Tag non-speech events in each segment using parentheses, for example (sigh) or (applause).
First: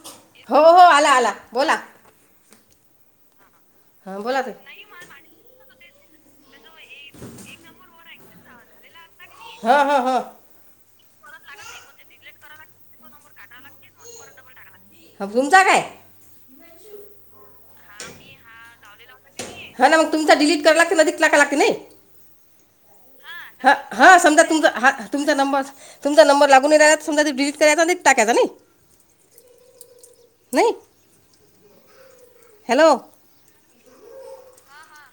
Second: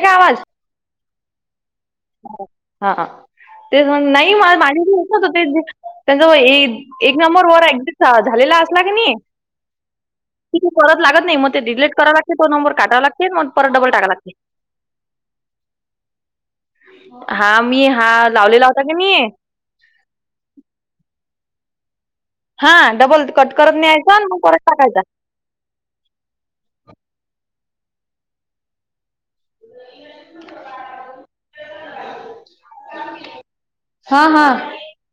ठ्यावाज. हो, हो. आला -आला बोला. हा. तेच हां नाही बोला ते माझ ना त्यांच. एक नंबर वर (unintelligible) झालेला असला कनी. हां हां हां कि ती परत लागत नाही. मग ते डिलिट करायला लागते. तो नंबर काटावा लागते. मग परत डबल टाकायला लागते. अजून (unintelligible) काय? हा. मी हा, लावलेला होता कनी. हा, ना. मग तुमचा डिलीट करायला लागतंय. ती केला का नाही. हा. डबल कट हां करत हां न्याहायचा. न मग समजा परत तुमचा हा टाकायचा. तुमचा नंबर, तुमचा नंबर लागूनही झाला तर. समजा डिलीट करायचा आणि परत टाकायचा. नाही. नाही. हॅलो. (unintelligible) हा, हा.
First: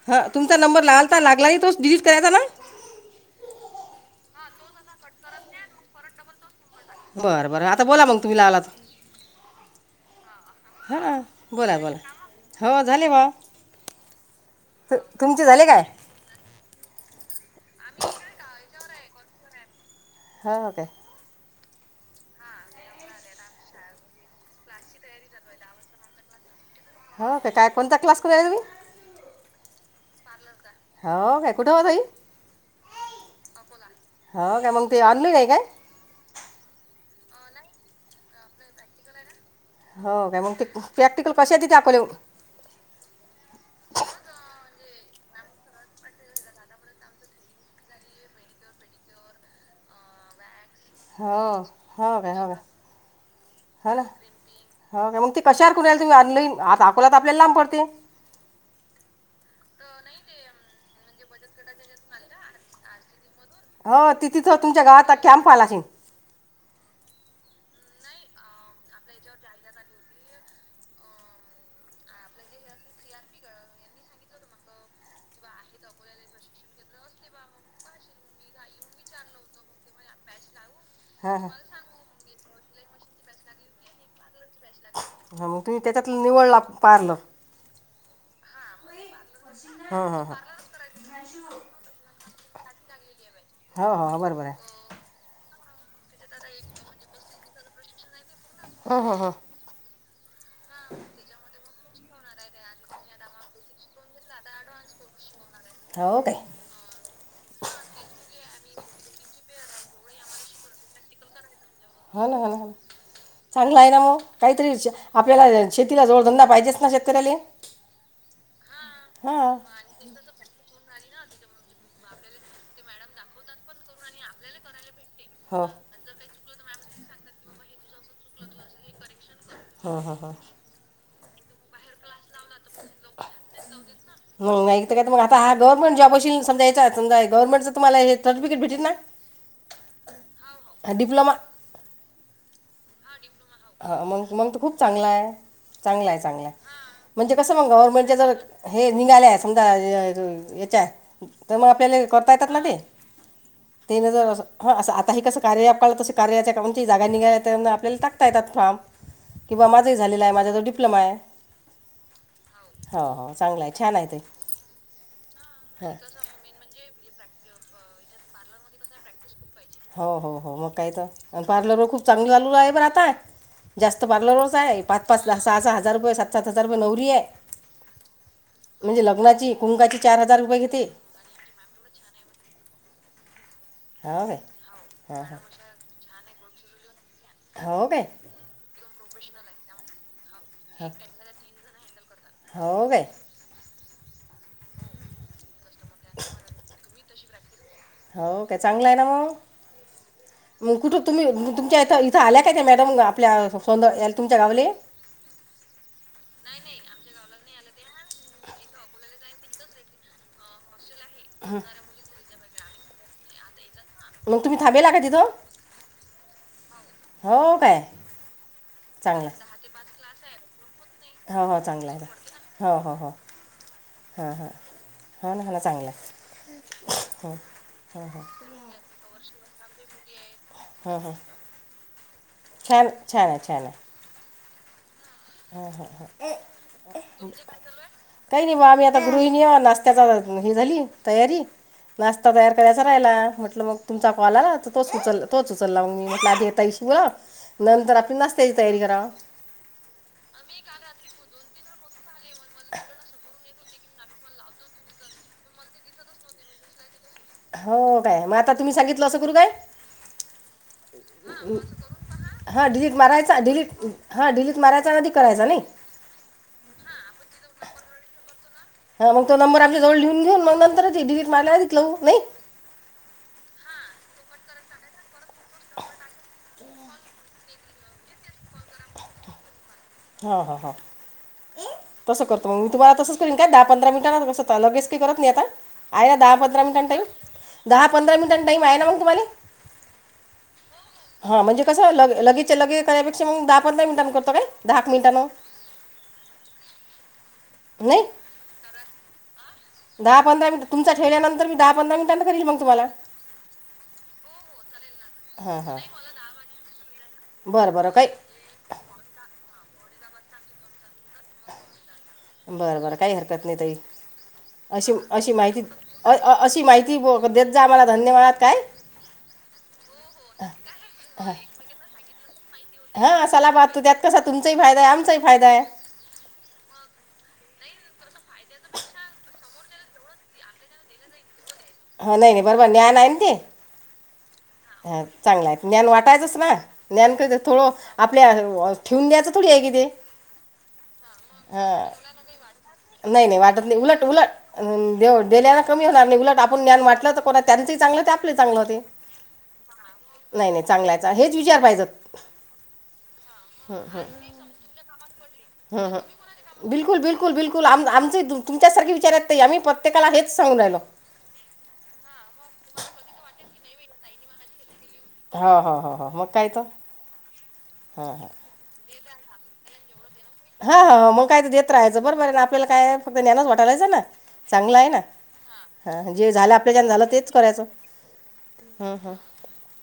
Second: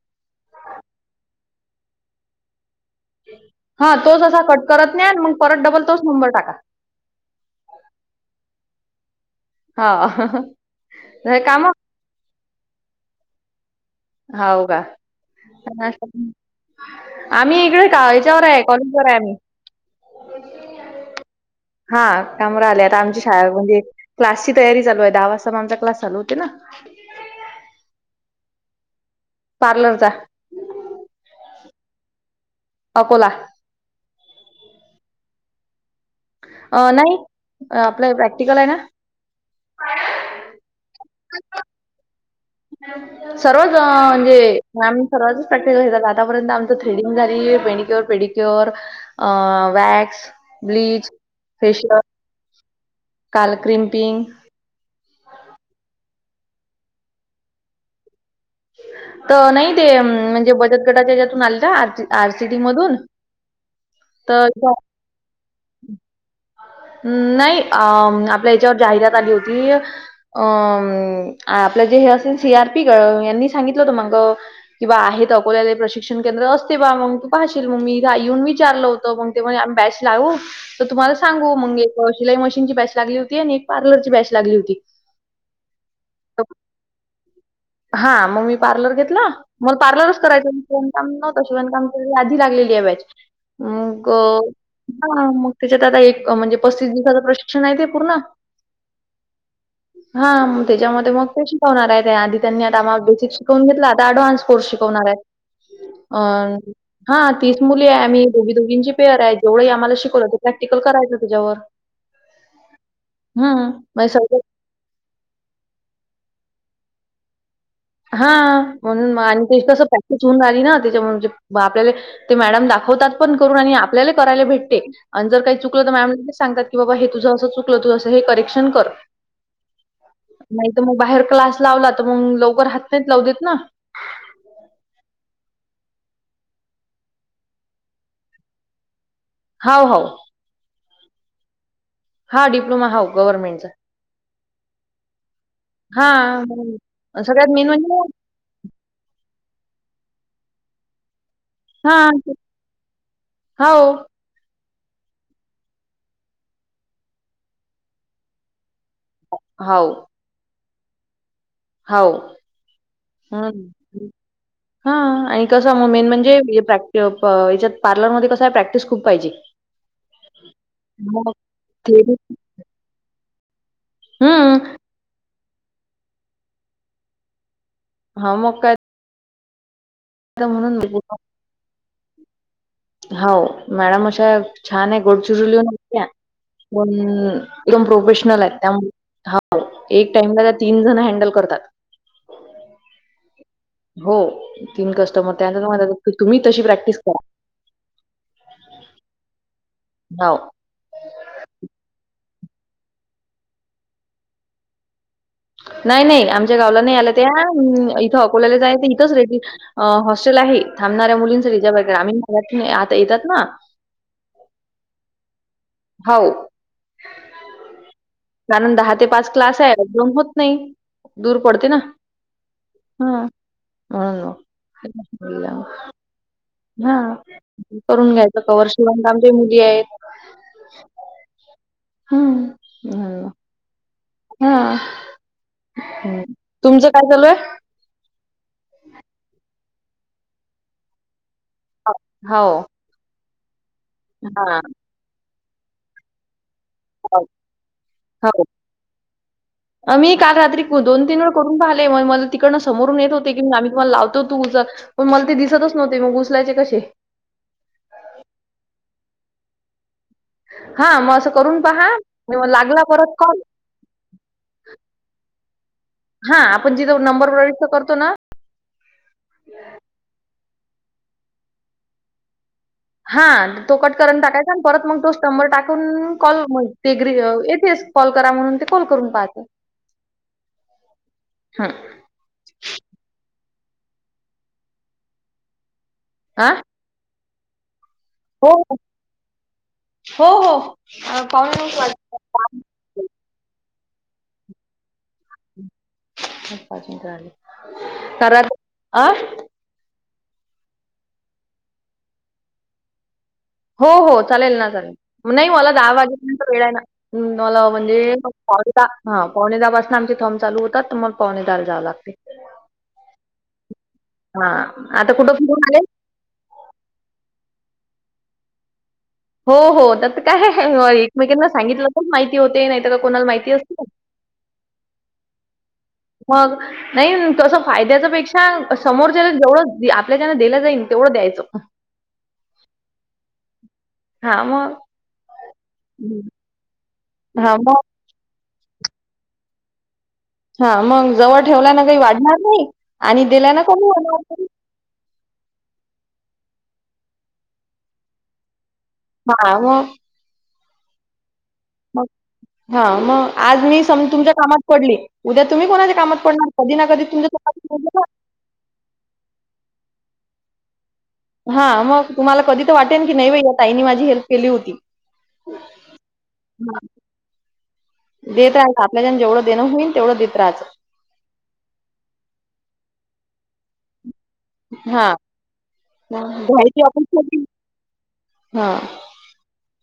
हा. तुमचा नंबर लावलता. लागला ही तोच डिलीट करायचा ना. हा. तोच असा कट करत न्या. न मग परत डबल, तोच नंबर टाका. बरं, बरं. आता बोला मग, तुम्ही लावला तर. हा, (unintelligible) हां कामं. बोला बोला हो झाले बुवा. हाव का. झाले काय आम्ही इकडे का, याच्यावरय. कॉलेजवरय य आम्ही. हा, काय. हा. काम राहिलेत. आमची शाळामध्ये. क्लासची तयारी चालूय. दहा वाजता मग आमचा क्लास चालू होते ना. हो, का. काय, कोणचा, क्लास करायला तुम्ही? पार्लरचा. हाव, काय? कुठं ओ ताई? अकोला. हाव काय? मग ते ऑनलाईन हाय काय? अ, नाही. आपलं प्रॅक्टिकलय ना. हो काय. मग ते प्रॅक्टिकल कशात दाखवलेव (unintelligible) सर्वच अ म्हणजे, मॅम सर्वाचच प्रॅक्टिकल घेतात. आतापर्यंत आमचं थ्रेडिंग झाली मेनिक्युलर, पेडिक्युलर क्यूअर, अ वॅक्स, ब्लीच हो, फेशियल हो का हो. काल झालं. क्रिम्पिंग हो, का? मग ती कशावर करू राहिले तुम्ही. ऑनलाईन. आत्ता अकोला तर आपल्याला लांब पडतय. त नाही ते म्हणजे, बचत गटाच्या ज्यातून आले ना R G, R C D मधून. हो. ति तिथं, तर तुमच्या गावात कॅम्प आला असेल. हम्, नाही. अ आपल्या याच्यावर जाहिरात आली होती. अं आपलं जे हे असेल सी आर पी यांनी सांगितलं होत मग. किंवा आहे अकोल्याले प्रशिक्षण केंद्र असते बा मग तू पाहशील मग येऊन विचारलं होतं मग. ते म्हणले बॅच लावू? तर तुम्हाला हां हां सांगू मग एक शिलाई मशीनची बॅच लागली होती आणि एक पार्लरची बॅच लागली होती. हा मग तुम्ही त्याच्यात तर निवडला पार्लर! हा, मग मी पार्लर घेतल मग हां पार्लरच हां हां करायचं होतं. शिवणकाम नव्हत शिवणकाम आधी लागलेली आहे बॅच हो हो मग हो बरोबर आहे ह मग त्याच्यात आता एक म्हणजे पस्तीस दिवसाचं प्रशिक्षण आहे ते पूर्ण. हा हा हा हा त्याच्यामध्ये मग ते शिकवणार आहे त्या आधी त्यांनी आता मग ते शिकवून घेतल आता अँडव्हान्स कोर्स शिकवणार आहेत हो काय अं हा तीस मुली आहे आम्ही दोघी दोघींची पेअर आहे जेवढंही आम्हाला शिकवलं ते प्रॅक्टिकल करायचं त्याच्यावर. हा ना हा ना ह हं, चांगला आहे ना म्हणजे मग सगळं काहीतरी विचार आपल्याला शेतीला जोडधंदा पाहिजेच ना शेतकऱ्याला. हा म्हणून आणि हां तेची कसं प्रॅक्टिस होऊन राहिली ना त्याच्या आपल्याला ते मॅडम दाखवतात पण करून आणि आपल्याला करायला भेटते. आणि जर काही हो चुकलं तर मॅम लगेच सांगतात की बाबा हे तुझं असं चुकलं तू असं हे करेक्शन कर. हां हां हां. तर मग बाहेर क्लास लावला तर मग लवकर हात नाहीत लावु देत ना. म नाही तर का मग आ हा गवर्मंट जॉब असील समाजा याचा समजा गवर्नमेंटचं तम्हाला हे सर्टफिकेट भेटीत नाय? (inaudible) हाव हो. डीप्लोमा हा डिप्लोमा हाव गव्हरमेंटचा. मंग मंग तो खूप चांगला आहे चांगला आहे हां, चांगला आहे हो. म्हणजे सगळ्यात कसं मेन मग म्हणजे गव्हर्नमेंटच्या जर हे निघाले समजा याच्या तर मग आपल्याला हां, करता येतात ना ते हो, तीन हजार हा असं आता ह कसं कार्या अँप आला तसं कार्याच्या कडून जागा निघाल्या तर मग आपल्याला टाकता येतात फार्म. किंवा हो, माझंही झालेलं आहे माझा आता डिप्लोमा आहे. हाव हो हो चांगला आहे छान आहे ते हा आणि कस म हां मेन म्हणजे प्रॅक् याच्यात पार्लर मध्ये कस आहे प्रॅक्टिस खूप पाहिजे. हो हो हो मग काही मग तर पार्लरवर खूप थेरी चांगलं चालू आहे बरं आता. जास्त पार्लरवरच हं, आहे पाच पाच सहा सहा हजार रुपये सात सात हजार रुपये नवरी आहे. हा म काय म्हणजे लग्नाची कुंकाची चार हजार तर रुपये म्हणून घेती. हाव मॅडम हो अशा काय छान आहे हां हां गोडचिरुल्या नसत्या पण एकदम हो काय प्रोफेशनल हायत त्या एक टाइमला त्या तीन हां जण हँडल करतात. हो वे हो तीन कस्टमर त्यांचा तुम्ही तशी प्रॅक्टिस करा. हो काय चांगलंय ना मग हो. मग कुठं तुम्ही तुमच्या इथं इथं आल्या काय त्या मॅडम आपल्या सोंद याला तुमच्या गावले नाही नाही आमच्या गावला नाही आल त्या इथं अकोल्याला जायच इथंच रेडी अ हॉस्टेल आहे थांबणाऱ्या मुलींसाठी ज्या ग्रामीण भागातून आता येतात ना. मग तुम्ही थांबलेला का तिथं? हाव हो काय कारण दहा ते पाच क्लास आहे जाऊन होत नाही. दूर हो हो पडते ना चांगलं आहे हो हो हो हा. हां हो हां हो हो ना चांगलं आहे. हा करून घ्यायचं कवर शिवनला आमचे मुली आहेत. ह ह हं. छान छान आहे छान आहे. हा. ह हा ह आहे? काही नाही बा आम्ही आता गृहिणी नाशत्याचा हे झाली तयारी नाश्ता हो. तयार कराय करायला म्हटलं मग तुमचा काॅल आला हां. तोच उचल तोच उचलला मग मी म्हटलं आधी या ताईशी बोलाव हो. नंतर आपण नाश्त्याची तयारी कराव. आ मी काल रात्री दोन तीन वेळ करून पाहिले मग मला तिकडं समोरून येत होते की आम्ही तुम्हाला लावतो तु जर पण मला ते दिसतच नव्हते मग उचलायचे कशे? हो काय मग आता तुम्ही सांगितलं असं करू काय? हां, मग असं करून पहा. मग हा लागला डलीट परत मारायचा कॉल डिलीट हा डिलीट मारायचा आध करायचा नाही ह (unintelligible) हा आपण जिथे नंबर प्रविष्ट करतो ना हां मग तो नंबर आमच्याजवळ लिहून घेऊ मग नंतरच डिलीट मारलं नायी हा तो कट कून टाकायचा आणि परत मग तो स्टंबर टाकून कॉल ते ग्री येतेस कॉल करा म्हणून ते कॉल करून पाहत्या हा ह हं तस करतो मी तुम्हाला तसं करीन का दहा पंधरा मिनटं कसं लगेच काही करत नाही आता आहे ना दहा आ? पंधरा मिनटां टाईम दहा पंधरा मिनटांन हो, टाईम हो. आहे ना मग तुम्हाला. हो हो अ, हा पावणे म्हणजे कसं लग लगेचच्या लगेच वाजले. करण्यापेक्षा मग दहा पंधरा मिनट करतो काय दहा एक मिनिटांन (unintelligible) नाही (inaudible) दहा पंधरा मिनट तुमचा ठेवल्यानंतर मी दहा पंधरा मिनटांन करीन मी तुम्हाला हो हो चालेल ना चालेल नाही हां मला हां दहा वाजेपर्यंत वेळ आहे ना मला बरं बरं म्हणजे काही फ पावणेदा हा पावणे दहा पाासून आमचे थंम चालू होतात तर मग पावणे दाहाला जावे लागते. बरं बरं काही हरकत नाही ताई हां. अशी आता अशी कुठं माहिती फिरून आले? अ अशी माहिती देत जा आम्हाला धन्यवाद काय? हो हो तसं काय एकमेकांना सांगितलं तर माहिती होते नाहीतर का हा कोणाला माहिती सालाबाद असते. तो त्यात कसा तुमचाही फायदाय आमचाही फायदाय. मग नाही तसं फायद्याच्या पेक्षा समोरच्या जेवढं आपल्याचानं दिलं जाईल तेवढं द्यायचं. हा नाही नाही बरोबर ज्ञान आहे ना ते? हा मं ह चांगला आहे ज्ञान वाटायचंच ना ज्ञान क हां, थोडं मग आपल्या ठेवून द्यायचं थोडींय कि ते हा मग जवळ ठेवल्या ना हां काही वाढणार नाही आणि दिल्या ना कमी होणार नाही. देल्याना कमी होणार नाही उलट आपण ज्ञान म्हटलं तर कोणा त्यांचही चांगलं ते आपले चांगलं होतय. हा मं नाही नाही चांगयचा हेच विचार पाहिजे. मग हा मग आज मी सम तुमच्या कामात पडली. उद्या तुम्ही हं, कोणाच्या कामात पडणार हं. कधी ना कधी तुमचं (unintelligible) तुमसारखी विचारत आम्ही प्रत्येकाला हेच सांगू लागलो. हा मग तुम्हाला कधी तर वाटेल की नाही बाई या ताईने माझी हेल्प केली होती. ह हा ह ह मग काय तर हां हां आपल्याचाणं जेवढं देण होईल तेवढं देत राह हा हा मग काय तर देत राहाचं बरं बर आहे ना आपल्याला काय फक्त ज्ञनाच वाटालायचं ना चांगलंय ना हा हा जे झालं घ्यायची आपल्याचान झालं अपेक्षा तेच केली करायचं. हा हं, हं.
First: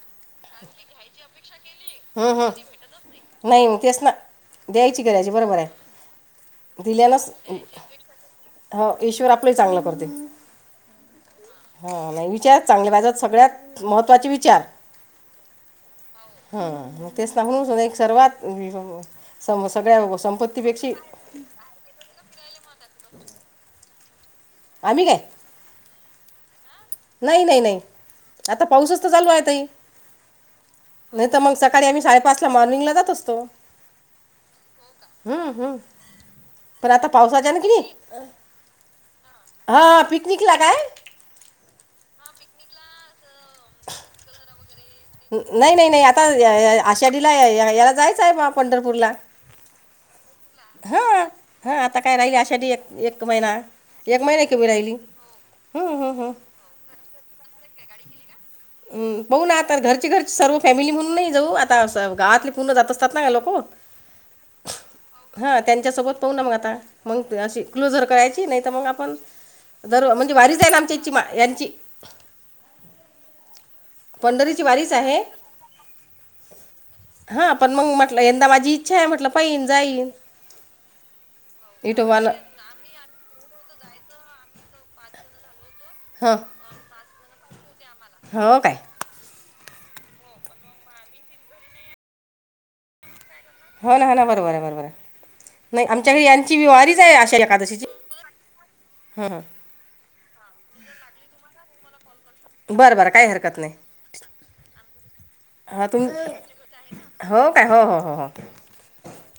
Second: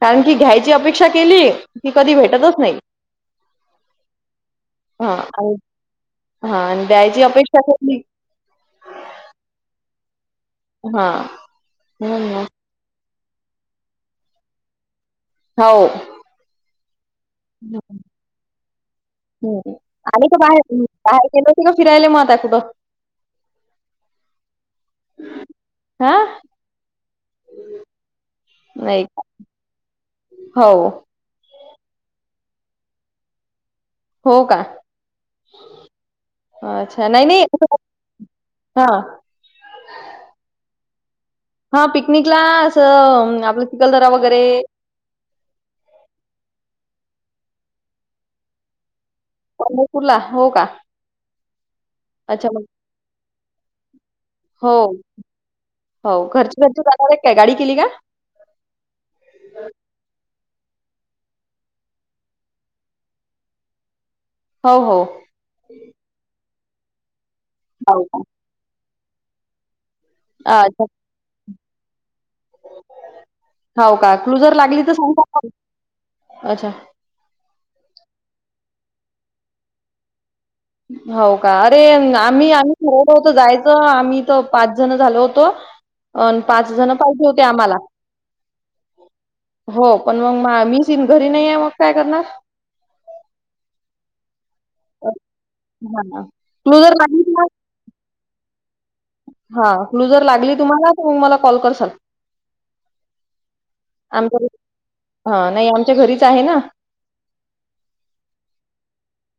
कारण की घ्यायची अपेक्षा केली की कधी हं, भेटतच हं. नाही. नाही म तेच ना द्यायची हा करायची. आणि बरोबरय हा आणि दिल्यालं द्यायची अपेक्षा केली हं ईश्वर आपलं चांगलं करतोय हा हा म्हणून नाही मग विचार चांगले माझा सगळ्यात महत्त्वाचे विचार हो हम तेच ना म्हणून हम्म. एक सर्वात (inaudible) सगळ्या कुठ बाहेर संपत्तीपेक्षा बाहेर गेलं होत का फिरायला मत कुठं आम्ही काय हा- नाही नाही नाही आता पाऊसच नाही तर का चालू आहे तई हो नाही तर मग सकाळी आम्ही साडेपाच ला मॉर्निंग ला जात असतो हो का हम्म हम्म पण आता अच्छा नाही पावसाच्या नाही ना कि नाही हा हा पिकनिक ला काय हा पिकनिकला असं आपलं चिखलदरा वगैरे नाही नाही नाही आता आषाढीला याला जायचं आहे मला पंढरपूरला पंढरपूरला हो का हा आता काय राहिल अच्छा मग आषाढी एक एक महिना एक महिना कमी हो, राहिली हं, हो हं, हं. घरची घरची जाणार आहेत काय गाडी केली का हम पाहु ना आता घरची घरची सर्व फॅमिली म्हणून नाही जाऊ आता अस गावातले पूर्ण जात असतात ना लोक हो हो हा त्यांच्यासोबत पाहु ना मग आता मग अशी हो क्लोजर का? करायची नाही तर मग आपण जर म्हणजे वारीच आहे ना अच्छा. आमच्याची यांची हाव का क्लूजर पंढरीची लागली तर वारीच आहे सांगता का अच्छा हा पण मग म्हटलं यंदा माझी इच्छा आहे म्हटलं पाहीन जाईन हो का अरे विठोबानं आम्ही आम्ही ठरवलं होत जायचं आम्ही तर पाच जण झालो होतो अ हं पाच जण पाहिजे होते आम्हाला हो काय हो पण मग म मी सी घरी नाही आहे मग काय करणार हो ना ह ना बरोबर आहे बरोबर आहे नाही आमच्या हां. घरी यांची क्लुजर वारीच आहे लागली आषाढी ना एकादशीची ह हा क्लूजर लागली तुम्हाला तर मग मला कॉल करसाल बरं बरं काही हरकत नाही हा नाही हां आमच्या तुम घरीच आहे ना हो काय हो हो हो हो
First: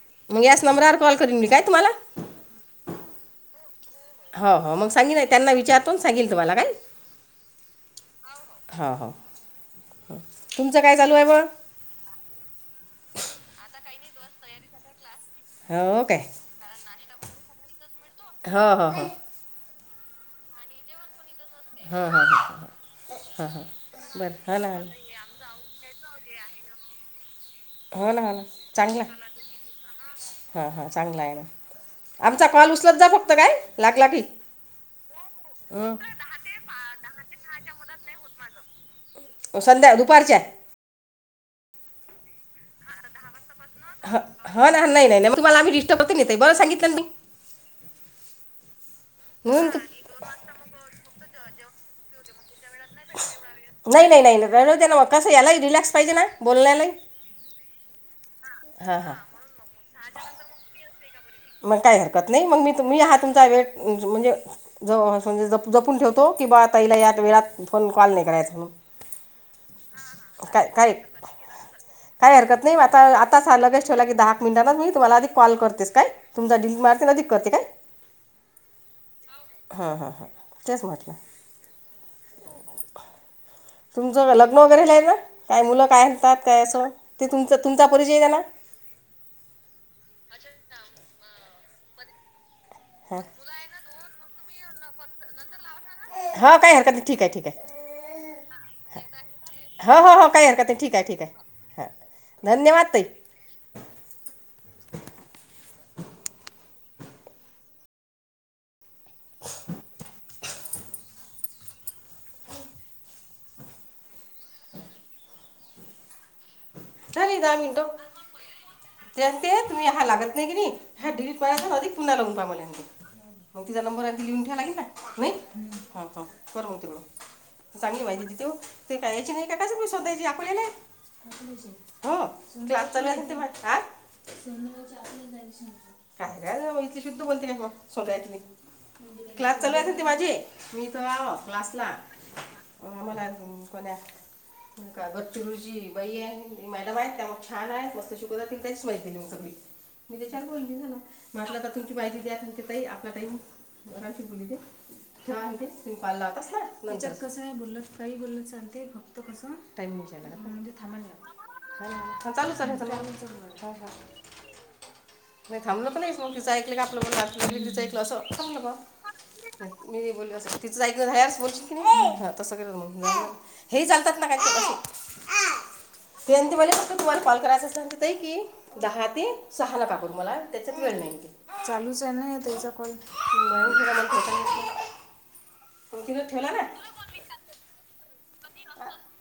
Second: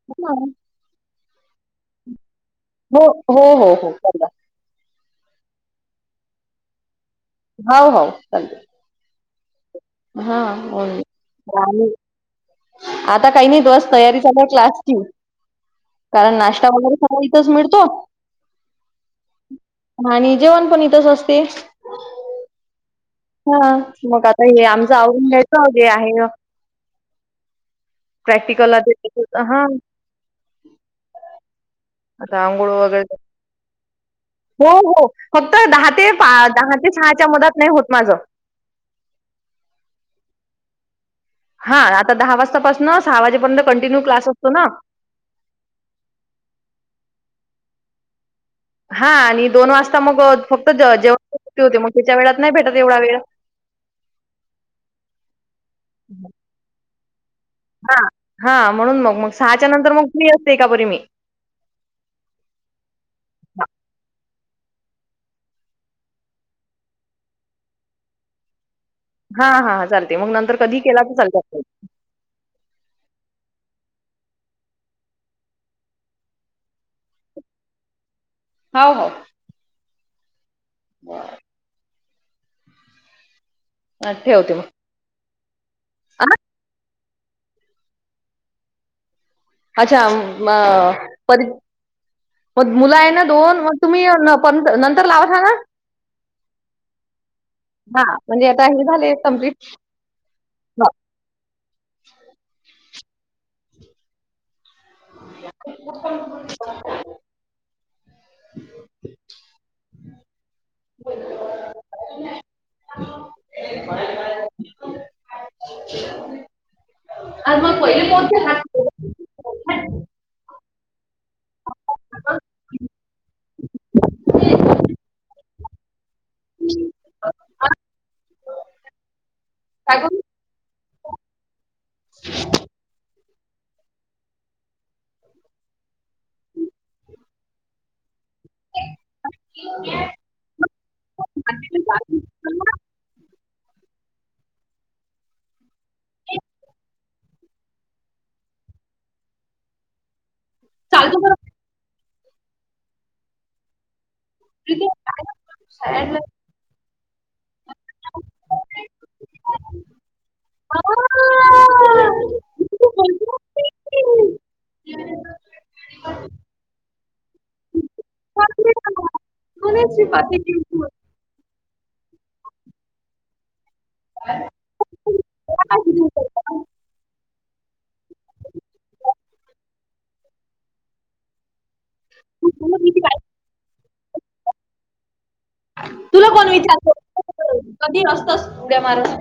ना. मग याच नंबरावर कॉल करीन मी काय तुम्हाला हो हो हो हो चांगला आहे हो हो मग सांगीन त्यांना विचारतोन‌ सांगेल तुम्हाला काय हो हो चालतय हा हा हा होय जाऊन ये आता काही नाही बस तयारी चालू आहे क्लासची हो काय कारण नाश्ता वगैरे तीथंच मिळतो हो हो हो आणि जेवन पण इथंच असते ह हा ह हा ह हा मग आता हे आमचं आवरून घ्यायचं अगे आहे हे हो ना प्रॅक्टिकल देते कुठ हा हा हा चांगला आहे ना आता आमचा आंघोळ कॉल उचलत जा वगैरे फक्त काय लागला की अहो, हो हो फक्त दहा ते दहा ते सहाच्या मधात नाही होत माझं संध्या दुपारच्या हा आता दहा वाजतापासनं सहा वाजेपर्यंत कंटिन्यू क्लास असतो ना तुमला्हीिष्टपतीेत नेतय ब सांगितलं न मी हा आणि म्हणून दोन तू- वाजता मग फक्त जेवणाची सुट्टी होते मग त्याच्या वेळात नाही भेटत एवढा वेळ. नाही, नाही, नाही, नाही राहु द्या ना मग कसं यालाही रिलॅक्स पाहिजे ना बोलण्यालाही. हा, हा म्हणून हां हां मग, मग सहाच्या नंतर मग फ्री असते एका परी मी. मग काही हरकत नाही मग मी तुम्ही हा तुमचा वेळ म्हणजे. जवा जपून ठेवतो किंवा आता ताईला या वेळात फोन कॉल नाही करायच म्हणून. हा, हा चालते मग नंतर कधीही केला तर चालत असते. काही हरकत नाही आता, आताच लगेच ठेवला की दहा, एक मिनिटांच मी तुम्हाला आधी कॉल करतेस काय. तुमचा डिम मारते आधीक करतेय काय? हाव, हाव. ह, ह, ह तेच म्हटलं. अ, तुमचं ठेवते लग्न मग वगैरे नाहीना काय मुलं काय आ म्हणतात काय असं ते तुमच तुमचा परिचय देणार? अच्छा प म मुलं आहे ना दोन. तुम्ही हे फोन नंतर लावसान? हो काही हरकत नाही ठीक आहे ठीक आहे हा म्हणजे आता हे झालीय कंप्लीट हो, हो, हो काही हरकत नाही ठीक आहे, ठीक आहे हां धन्यवाद ताई. या कोण, कोण. हं ह (unintelligible) झाले दहा आज मिंनट. मग पहिले कोणते हात ते तुम्ही हा लागत नाही कि नाही हा डिलीट मारायचा अधिक पुन्हा लावुन पाहा म्हणे मग तिचा नंबर आहे तो ह लिहून ठेवलंय लागिन काय नाही ह ह कर मग तिकड. चांगली माहिती देतेव ते काय यायची नाही का कस पण काय करू शोधायची आपल्याले. हो क्लास चालू आहे ते म्हट आज. काय, काय इथे शुद्ध बोलतेन मग सोन्यातले. क्लास चालू आहे म्हणते माझे. मी तो आव क्लासला मला कोणा का गचु रोजी बाई आहे मॅडम आहे त्या मग छान आहेत मस्त शिकवता तेले काहीच माहिती नाही मग सगळी. मी त्याच्याला बोलली म्हणा चालतो बरं म्हटलं आ तुमची माहिती द्या ताई आपला काही कुणाची मुलगी आहे. काय म्हणते तुम्ही फाॅल लावत असान. याचावर कसं आहे बोल काही बोललं चालते फक्त कस टाईम म्हणजे थांबा लागते. ह, चालू, चालू काय करायचं? नाही थांबलं पण नाही मग तिचं ऐकलं का आपलं मन लाग तिचं ऐकलं असं थांबलं का? कोणी सीमाती कुरकुर. (unintelligible) कि नाही तसं हे चालतात ना काय. हवाटंती (unintelligible) ते म्हणते मले तुम्हाला कॉल करायचं असलान ताई की दहा ते सहा नका करूं मला त्यांच्यात वेळ नाहीं चालूच त्याणा पणं तिचं (unintelligible) पणं तिण तुला कोण ठेवला विचारतं? कायं. कधी असतंच उद्या मारण